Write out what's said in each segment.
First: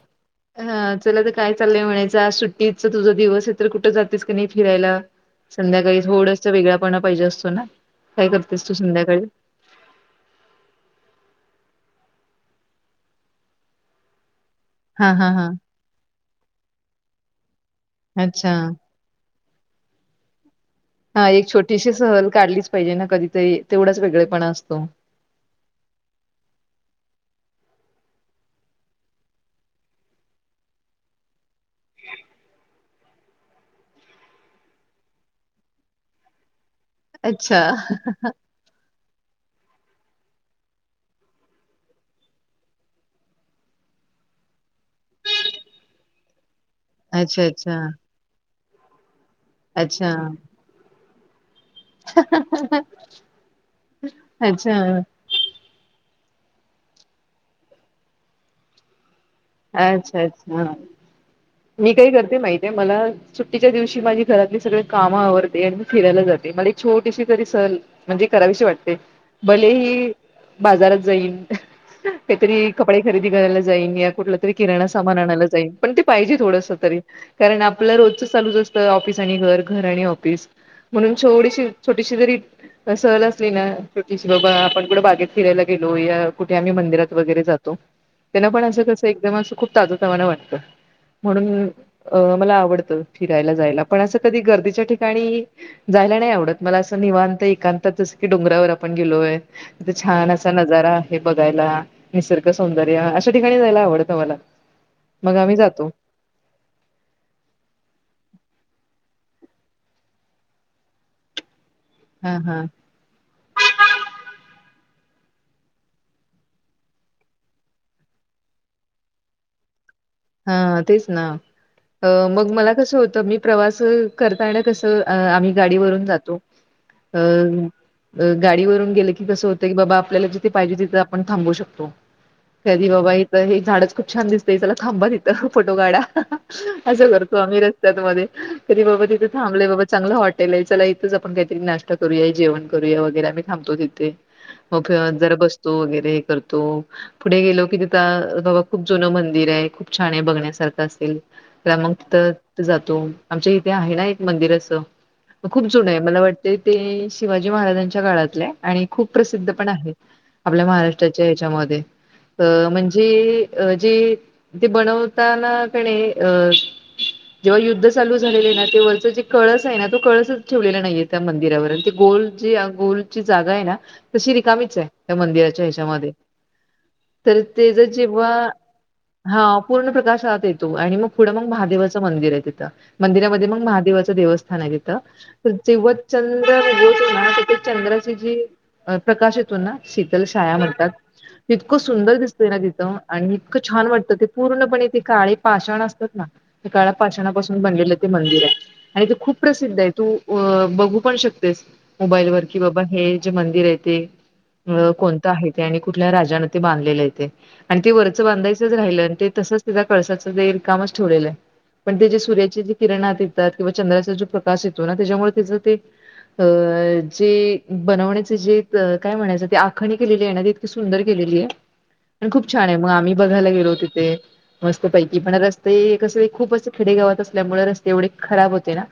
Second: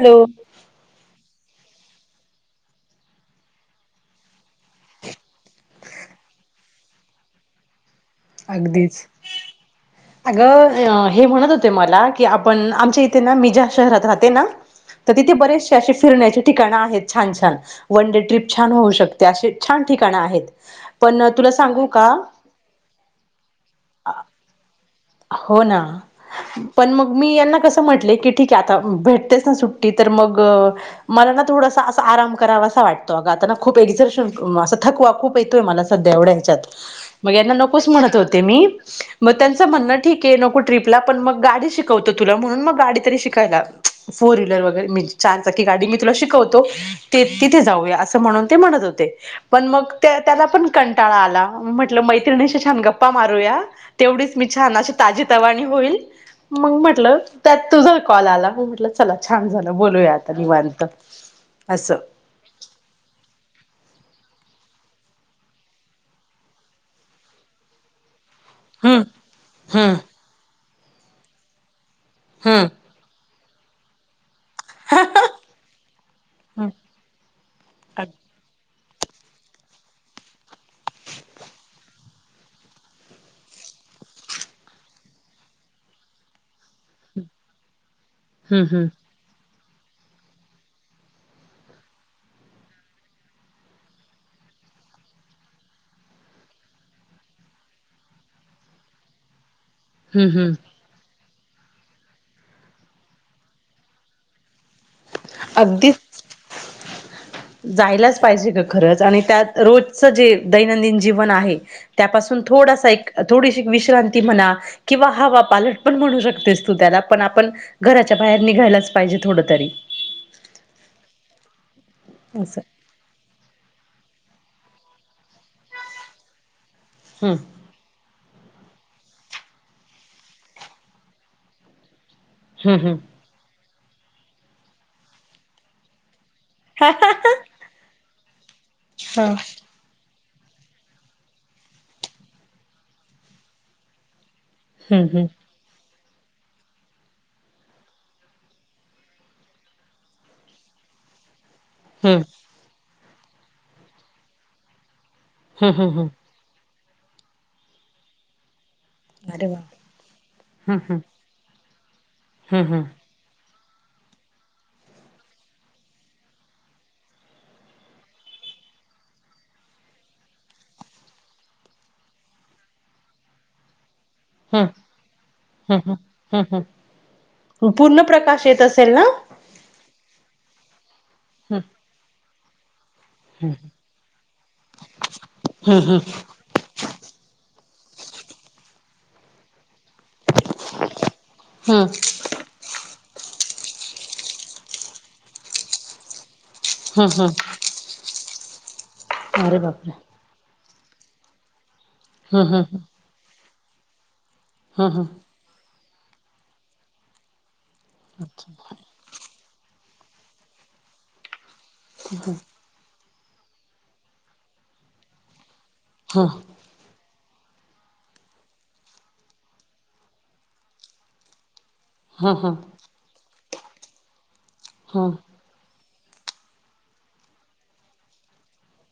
Hello. हा चला तर काय चाललंय म्हणायचं. आज सुट्टीच तुझं दिवस आहे तर कुठं जातेस काय नाही फिरायला. संध्याकाळी थोडंस वेगळापणा पाहिजे असतोना. अगदीच. [inaudible] अगं हे म्हणतहोते मला की आपण आमच्या इथे ना मी ज्या शहरात राहते ना हा हा तरतिथे हा बरेचसेअसे फिरण्याची ठिकाणं आहेत छान छान वन्डे ट्रीप अच्छा. छान होऊ अशी छान ठिकाणं आहेत. हं पण तुला सांगू एकछोटीशी का? सहल काढलीच पाहिजेना कधीतरी तेवढाच वेगळेपण असतो. हो ना. पण मग मीयांना कसं म्हटले की ठीकआहे आता भेटतेचं ना सुट्टी तर मग मलाना थोडसा असा आराम करावा असा वाटतो अगं आता खूप एडिझर्शन असं थकवा खूप येतोय मला सध्या एवढ्या ह्याच्यात म यांना अच्छा नकोच म्हणत होते मी म त्यांच्- म्हणणं ठीके नको ट्रिपला पण मग गाडी शिकवतो तुला म्हणून मग गाडी तरी शिकायला फोर व्हीलर वगैरे मी् चार चाकी गाडी मी तुला शिकवतो ते अच्छा तिथे अच्छा जाऊया असं म्हणून ते म्हणत होते, पण मग अच्छा. त्या त्याला पण कंटाळा आला म्हट् -ल मैत्रिणीशी छान गप्पा मारूया तेवढीच मी छान अच्छा अशी ता -जीतवाणी होईल मंग म्हटलं त्यात तुझा कॉल आला म म्हटलं चला छान झालं बोलूया अच्छा आता निवांत असं. मायतीए मला सुट्टीच्या दिवशी माझी घरातली सगळी कामं आवरते आणि मी फिरायला जाते मला एक छोटीशी तरी सहल् म्हणजे कराविशी वाटते हम्म भले हम्म ही बाजारात जाईन हम्म काईतरी क् -पडे खरेदी करायला जाईन या कुठलं किराना सामान आणायला जाईल पण ते पाहिजे हम्म थोडंस तरी कारण आपलं रोजच चालूच अस् ऑफिस आणि घर, घर आणि ऑफिस म्हणून छोडशी छोटीशी जरी सहल असली ना छोटीशी बाबा आपण कुठे बागेत फिरायला गेलोय, कुठे आम्ही मंदिरात वगैरे जातो. त्यानं हम्म पण असं हम्म कसं एकदम असं खूप ताजंतवानं वाटतं. म्हणून अ मला आवडतं फिरायला जायला पणअसं कधी गर्दीच्या ठिकाणी जायला नाई आवडत मला असं निवांत एकांतात जसं की डोंगरावर आपण गेलोय. तिथे हम्म छान असा हम्म नजारा आहे बघायला निसर्ग सौंदर्य अशा ठिकाणी जायला आवड -तं मला. मग आम्ही अगदी [inaudible] जायलाच पाहिजे ग खरंच आणि त्यात रोजचं जे दैनंदिन जीवन आहे. हा त्यापासून हा थोडासा एक थोडीशी विश्रांती म्हणा किंवा हवा पालट पण म्हणू शकतेस तू त्याला पण आपण घराच्या बाहेर निघायलाच पायजे थोडं तरी. हा तेच ना मग असं मला कसं होतं मी प्रवास करताना कसं अ आम्ही गाडीवरून जातो अ हम्म गाडीवरून गेले की कसं होतं की बाबा आपल्याला जिथे पायजे तिथे आपण थांबू शकतो. हम्म कधी हम्म बाबा इथं हे झाडचं खूप छान दिसतंय चला थांबा तथं फोटो काढा. हा असं हा करतो आम्ही रस्त्यात मधे, तरी बाबा तिथे हा थांबलेय बाबा चांगलं हॉट चला इथंच आपण काईतरी नाश्टा करूया, जेवण करूया वगैरे आम्ही थांबतो तिथे. होे हम्म का हम्म जरा बस् -तो वगैरे करतो पुढे गेलो की तिथं बाबा खूप जुनं मंदिराय खूप छाने बघण्यासारखं असेल तर मंग हम्म तिथं जातो आमच्या इथे आहे ना एक मंदिर असं खूप हम्म हम्म जुनय हम्म मला वाट् ते ते शिवाजी महाराजांच्या काळातले आणि खूप अरे प्रसिद्ध वा पण आहे आपल्या हम्म हम्म महाराष्ट्रा -च्या याच्यामध्ये अ हम्म हम्म म्हणजे अ जे ते बनवताना कने अ जेव्हा युद्ध चालू झालेले ना ते वरचं जे कळसाय ना तो कळसच ठेवलेला नाईए. त्या मंदिरावर अन ते गोलची अं गोलची जागाय ना तशी हम्म रिकामीचे त्या मंदिराच्या हम्म ह्याच्यामध्ये हम्म हम्म तर ते जे जेव्हा तर ना हा पूर्ण प्रकाश आत येतो आणि मग पुढं मग हम्म महादेवाचं मंदिराय तिथं. मंदिरामध्ये मंग महादेवाचं देवस्थानाय तिथं तर हम्म जेव हम्म चल्- [inaudible] चंद्राची जी प्रकाशित शीतल शाया म्हणतात इतक हम्म सुंदर दिसतय ना तिथ आणि इतक छान वाट तर ते पूर्णपणे ते काळे पाषाण असतात ना. काळ्या हम्म हम्म पाषाणापासून बनलेल ते मंदिर आहे आणि ते खूप अरे प्रसिद्ध आहे बापरे! तू अ बघू पण शकतेस हम्म मोबाईलवर की हम्म बाबा हे जे मंदिर आहे ते अ हम्म कोणत आहे ते आणि कुठल्या राजान ते बांधलेल आहे ते आणि ते वरच बांधायच राहिल ते तसच कळसाच रिकामच ठेवलेल आहे पण ते जे सूर्याचे किरणात येतात किंवा चंद्राचा जो प्रकाश येतो ना त्याच्यामुळे त्याच ते हां अ जे बनवण्याचे जे काय म्हणायच ते आखणी केलेली आहे ना त इतकी सुंदर केलेली आहे. पण हम्म हम्म खूप छान आहे मग आम्ही बघायला गेलो तिथे मस्त हम्म हम्म पैकी पण [unintelligible] ते कसं खूपच खेडेगावात असल्यामुळे रस्ते एवढे खराब होते ना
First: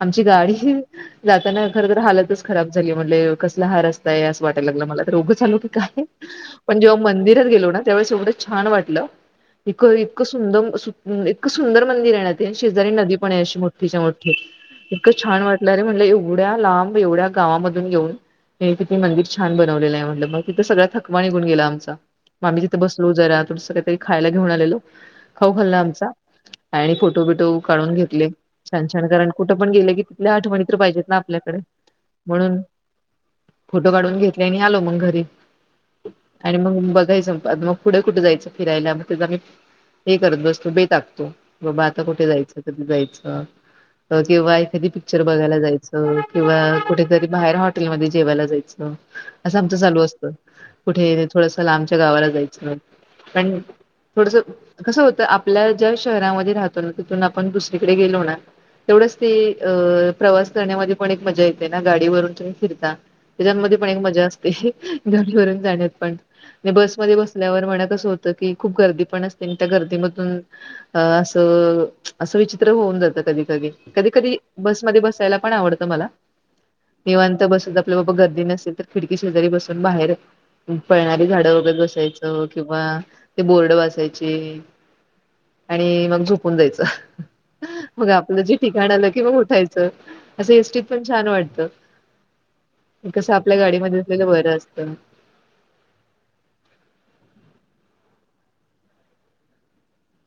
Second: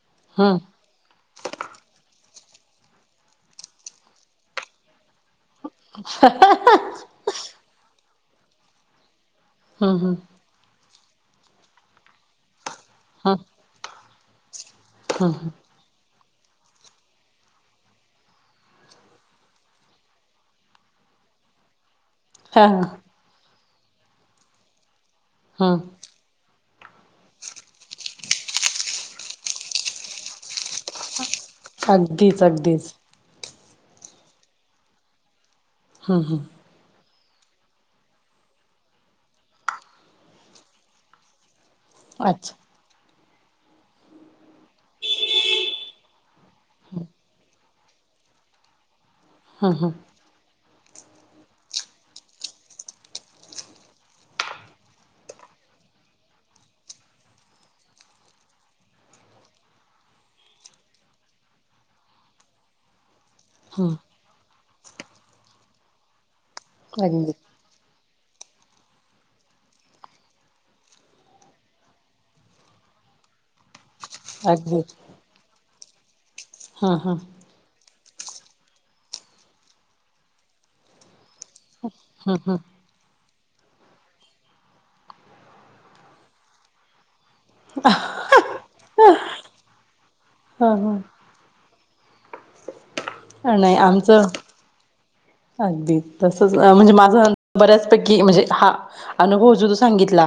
आमची गाडीही जाताना खर तर हालतच खराब झाली म्हणजे कसला हा रस्ता आहे असं वाटायला लागला मला तर उघच च आलो की काय पण जेव्हा मंदिरात गेलो ना त्यावेळेस एवढ छान वाटल. इकं हम्म हम्म इतक सुंदर इतक सुंदर मंदिर आहे. ते शेजारी नदी पण आहे हम्म अशी मोठीच्या मोठी इतक छान हम्म वाटल. म्हटल एवढ्या लांब एवढ्या गावामधून येऊन. हे किती मंदिर छान बनवलेल आहे म्हटल मग तिथ सगळ्या थकवा निघून गेला आमचा. म आम्ही हा तिथे बसलो जरा काही तरी खायला घेऊन आलेलो खाऊ हा खाल्ला आमचा. आणि फोटो बिटो काढून घेतले. छान छान कारण कुठ पण गेले की तिथल्या आठवणी तर पाहिजेत ना आपल्याला अगदीच म्हणून अगदीच फोटो काढून घेतले आणि आलो मग घरी. हम्म हम्म आणि मग बघायच मग पुढे कुठे जायच? फिरायला मग त्यात आम्ही हे करत बसतो बेत आखतो बाबा आता कुठे जायच? अच्छा जायच किंवा एखादी पिक्चर बघायला जायच. किंवा कुठेतरी बाहेर हॉटेलमध्ये जेवायला जायच. अस हम्म आमच हम्म चालू असत. कुठे थोडस लांबच्या गावाला जायच पण थोडस कस होत. आपल्या ज्या शहरामध्ये राहतो ना तिथून आपण दुसरीकडे गेलो ना तेवढच ते अ प्रवास करण्यामध्ये पण एक मजा येते ना गाडीवरून तुम्ही फिरता. त्याच्यामध्ये पण हम्म एक मजा असते. गाडीवरून जाण्यात पण, ते बसमध्ये अगदी बसल्यावर म्हणा कस होत की खूप गर्दी पण असते आणि त्या गर्दीमधून अ अस अस विचित्र होऊन जात कधी कधी. कधी कधी अगदी बसमध्ये बसायला पण आवडत मला हा हा निवांत बसून की बाबा गर्दी नसेल तर खिडकी शेजारी बसून बाहेर पळणारी झाड बघत बसायच. हा हा ते बोर्ड वाचायचे आणि मग झोपून जायच. मग आपल जे ठीकाण आल कि मग उठायच. तस हा एसटीत पण हा छान वाटत कस आपल्या नाही गाडीमध्ये असल तर आमचं बर असत. अगदी तसच म्हणजे माझा बऱ्याचपैकी म्हणजे हा अनुभव जो तू सांगितला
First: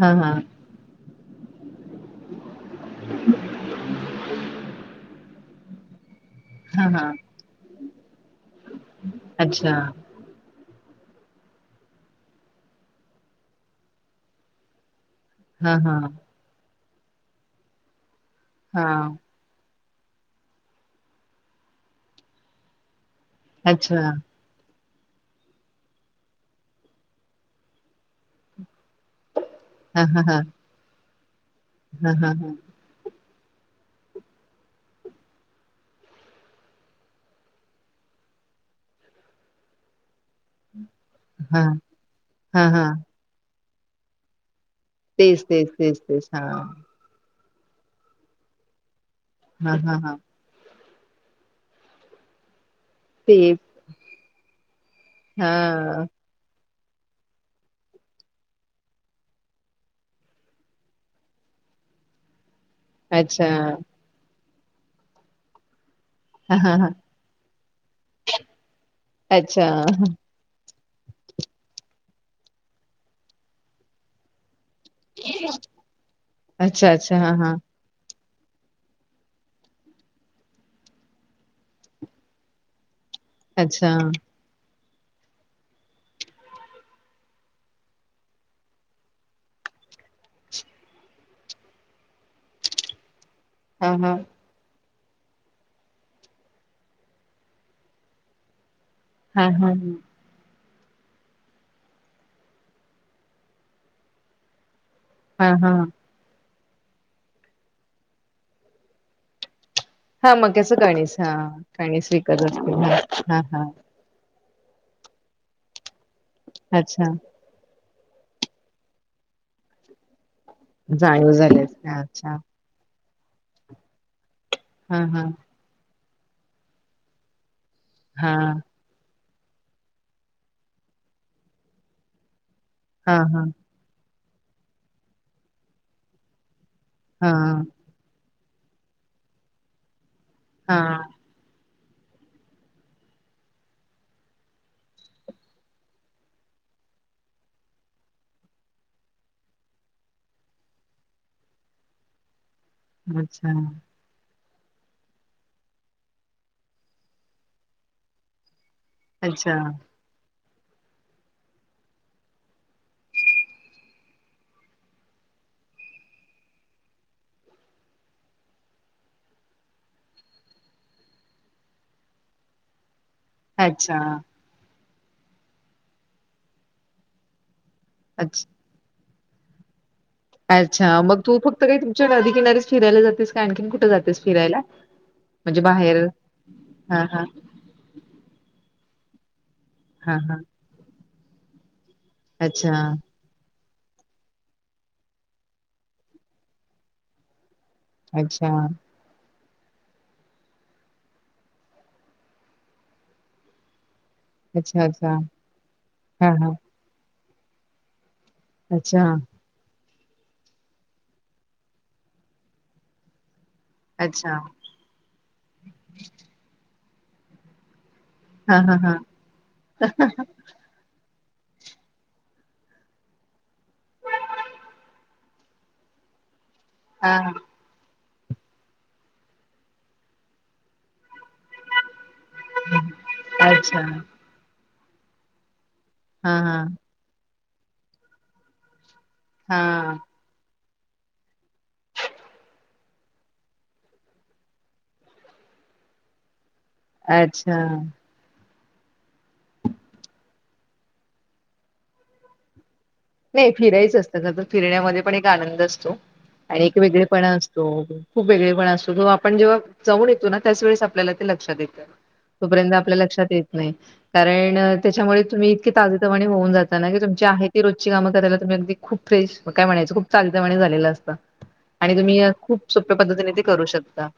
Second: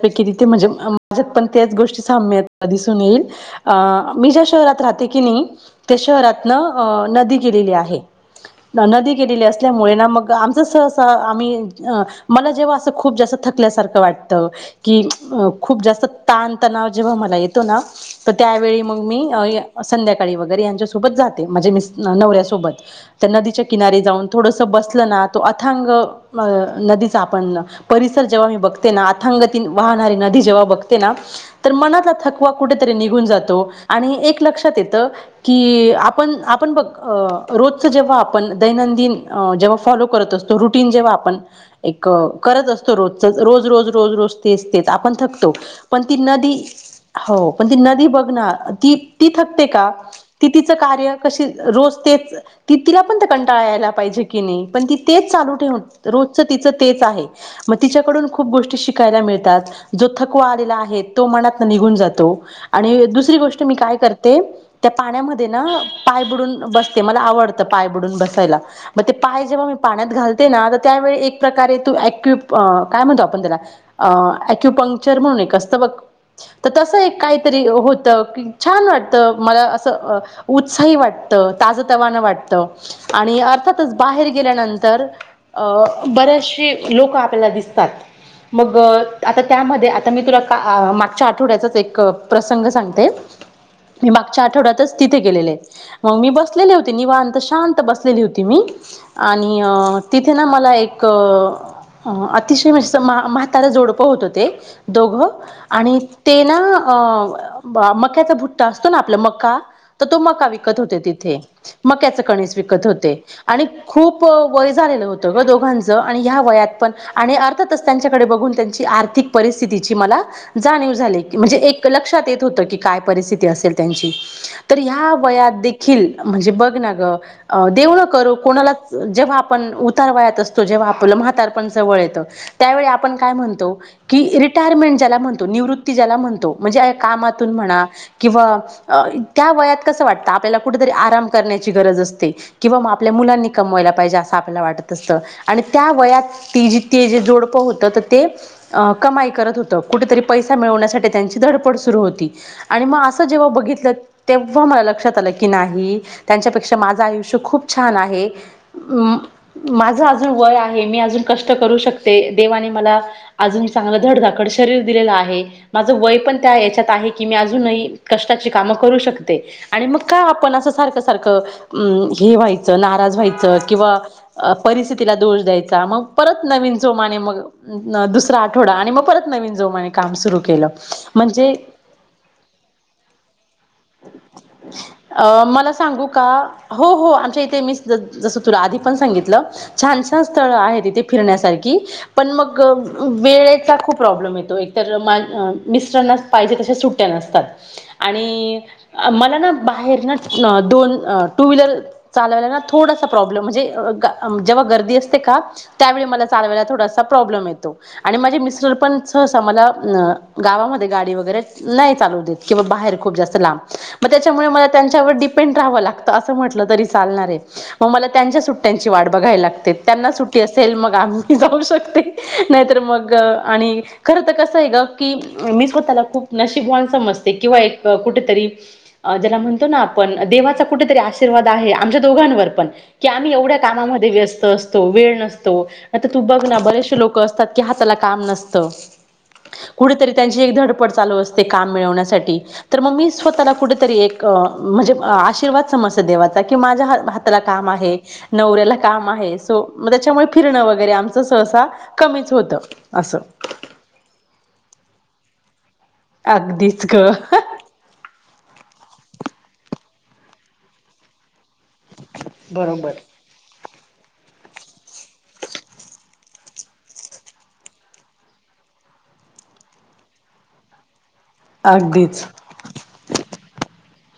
हा हा तिथे म्हणजे माझ्यात पण त्याच गोष्टी साम्य आहेत दिसून येईल अ मी ज्या शहरात राहते की नाही. ते शहरातन हा हा नदी गेलेली आहे. नदी गेलेली अच्छा असल्यामुळे ना मग आम कस अस आम्ही मला जेव्हा अस खूप जास्त थकल्यासारख वाटत. की हा खूप हा जास्त ताणतणाव जेव्हा मला येतो ना तर त्यावेळी हा मग मी मग संध्याकाळी वगैरे यांच्यासोबत जाते म्हणजे मिस नवऱ्यासोबत. त्या नदीच्या अच्छा किनारीे जाऊन थोडस बसलना तो अथांग नदीचा आपण परिसर जेव्हा मी बघत ते अथांग ती हा वाहणारी हा हा नदी जेव्हा बघते ना, तर मनाचा हा थकवा हा कुठेतरी, तरी निघून जातो आणि एक लक्षात येत. की आपण, आपण बघ रोजच जेव्हा, आपण दैनंदिन जेव्हा फॉलो करत असतो. रुटीन जेव्हा आपण हा एक हा करत हा असतो रोज- रोज रोज रोज रोज तेच तेच आपण तेच थकतो तेच तेच पण ती तेच हा नदी, हो. पण ती नदी बघ ना, ती ती थकते हा का? हा हा ति तिचं कार्य कशी रोज तेच ति तिला- पण तेच कंटाळायला पाहिजे की नाही पण ती तेच हा चालू ठेवून रोजच तिच तेच आहे. मग तिच्याकडून खूप गोष्टी शिकायला मिळतात. जो थकवा आलेला आहे, तो मनातन निघून जातो. आणि दुसरी अच्छा गोष्ट मी काय करते, त्या पाण्यामध्ये ना पाय हा बुडून हा हा बसते मला आवडतं. पाय बुडून बसायला मग ते पाय जेव्हा मी अच्छा पाण्यात घाल- त्यावेळी एक प्रकारे ॲक्यु अ काय म्हणतो आपण त्याला ॲक्युपंक- जर्मनिक असतो बघ अच्छा, तस अच्छा. एक हां, हां. काहीतरी होत. छान वाटतं, मला असं उत्साही वाटतं ताजं तवानं वाटतं. आणि अच्छा. अर्थातच बाहेर- गेल्यानंतर अ बऱ्याचशी लोक आपल्याला दिसतात. मग आता त्यामध्ये, आता मी तुला का मागच्या आठवड्याचाच एक प्रसंग सांगते. [inaudible] मी मागच्या आठवड्यातच तिथे गेलेले, मग मी बसलेले होते निवांत. तर शांत बसलेली होती मी हां, आणि हां. अ.. तिथे ना मला एक अतिशय म्हजे म्हातार जोडपं होत ते. दोघं हां, हां. आणि ते ना अ.. मक्याचा भुट्टा असतो ना आपला मका- तर तो हां, मका मक्याचं विकत होते कणीस. हां, तिथे. मक्याचे कणीस असतील. विकत हां, होते हां, हां. आणि- खूप वय झालेलं होतं ग दोघांचं, आणि ह्या वयात पण अच्छा. आणि अर्थ- तसंच त्यांच्याकडे बघून त्यांची आर्थिक परिस्थितीची मला. जाणीव झाली. की म्हणजे एक लक्षात येत होतं की, काय परिस्थिती असेल त्यांची तर हां, ह्या हां. वयात देखील म्हणजे बघ ना ग.. देव ना करो हां. कोणालाच, जेव्हा आपण उतार वयात असतो जेव्हा आपलं म्हातारपण जवळ येतो. त्यावेळी आपण हां, काय हां. म्हणतो, की रिटायरमेंट ज्याला म्हणतो निवृत्ती ज्याला म्हणतो म्हणजे त्या- कामातून हां, म्हणा किंवा अ.. त्या वयात कस वाटतं आपल्याला कुठे तरी हां. आराम- करण्याची गरज असते. किंवा मग आपल्या मुलांनी कमवायला पाहिजे असं आपल्याला वाटत असतं आणि त्या वयात - ती जि ते जे जोडपं होत तर ते - अ कमाई करत होत. कुठेतरी पैसा मिळवण्यासाठी त्यांची धडपड सुरू होती. आणि मग असं जेव्हा अच्छा, बघितलं तेव्हा मला लक्षात आलं की नाही त्यांच्यापेक्षा माझ - आपल आयुष्य खूप छान आहे. म अच्छा, माझं आज- अजून वय आहे, मी अजून कष्ट करू शकते देवाने मला- अजून चांगलं धडधाकड शरीर दिलेलं आहे. माझ वय पण त्या हाच्यात आहे की मी अजूनही कष्टाची कामं करू शकते. आणि मग का आपण असं सारखं सारखं अं हे व्हायचं नाराज व्हायचं किंवा अच्छा, - परिस्थितीला दोष द्यायचा. मग परत नवीन जोमाने मग अच्छ दुसरा - थोडा आणि मग परत नवीन जोमाने. काम सुरू- केलं अच्छा मग तू म्हणजे फक्त काही तुमच्या नदी किनारीस फिरायला जातेस का आणखीन कुठे जातेस फिरायला? अ म्हणजे मला बाहेर सांगू का हो - हो हां, हो हां. आमच्या इथे मी जस तुला आधी पण सांगितलं छान हां, छान हां. स्थळ आहे इथे फिरण्यासारखी पण मग अच्छा, वेळेचा खूप प्रॉब्लेम येतो एकतर मिस्टरांना पाहिजे तश्या सुट्ट्या नसतात. अच्छा, आणि मला ना बाहेर ना दोन ह टू व्हीलर चालवायला ना थोडासा प्रॉब्लेम म्हणजे ग- जेव्हा अच्छा, गर्दी अच्छा. असते का त्यावेळी मला हां, हां. चालायला थोडा प्रॉब्लेम येतो आणि माझे मिस अच्छा, [unintelligible] मला गावामध्ये गाडी वगैरे नाही चालू देत किंवा बाहेर खूप जास्त लांब. मग अच्छा. त्याच्यामुळे मला त्यांच्यावर डिपेंड राहव लागत अस म्हटलं तरी चालणार आहे. मग मला त्यांच्या हां, हां, सुट्ट्यांची हां. वाट बघायला लागते त्यांना सुट्टी असेल मग आम्ही - जाऊ शकते नाहीतर मग आणि खरं तर कसं आहे ग की मी स्वतःला खूप - नशिबवान हां, हां. समजते किंवा एक कुठेतरी ज्याला म्हणतो ना आपण देवाचा - कुठतरी आशीर्वाद आहे आमच्या दोघांवर पण की आम्ही एवढ्या अच्छा कामा व्यस्त असतो. वेळ नसतो आता तू हा बघ हा ना बरेचसे लोक असतात की हाताला काम नसत. हा कुठेतरी त्यांची एक धडपड चालू असते काम मिळवण्यासाठी. तर मग मी स्वतःला कुठेतरी एक म्हणजे आशीर्वाद - म देवा की माझ्या हाताला अच्छा काम आहे. नवऱ्याला काम आहे सो मग त्याच्यामुळे फिरणं वगैरे आमचं सहसा कमीच होतं असं. नाही फिरायच असतं खर तर फिरण्यामध्ये पण एक आनंद असतो आणि एक अगदीच ग वेगळेपणा असतो. तो खूप वेगळेपण असतो तो आपण जेव्हा जाऊन येतो ना त्याच वेळेस आपल्याला ते लक्षात येतो. तोपर्यंत बरोबर आपल्या लक्षात येत - नाही कारण त्याच्यामुळे तुम्ही इतकी ताजेतवाने होऊन जाता ना की तुमची आहे ती रोज - का करायला तुम्ही. अगदी खूप फ्रेश काय म्हणायच खूप ताजेतवाने झालेलं असतां आणि तुम्ही अगदीच खूप - सोप्या पद्धतीने ते करू शकता.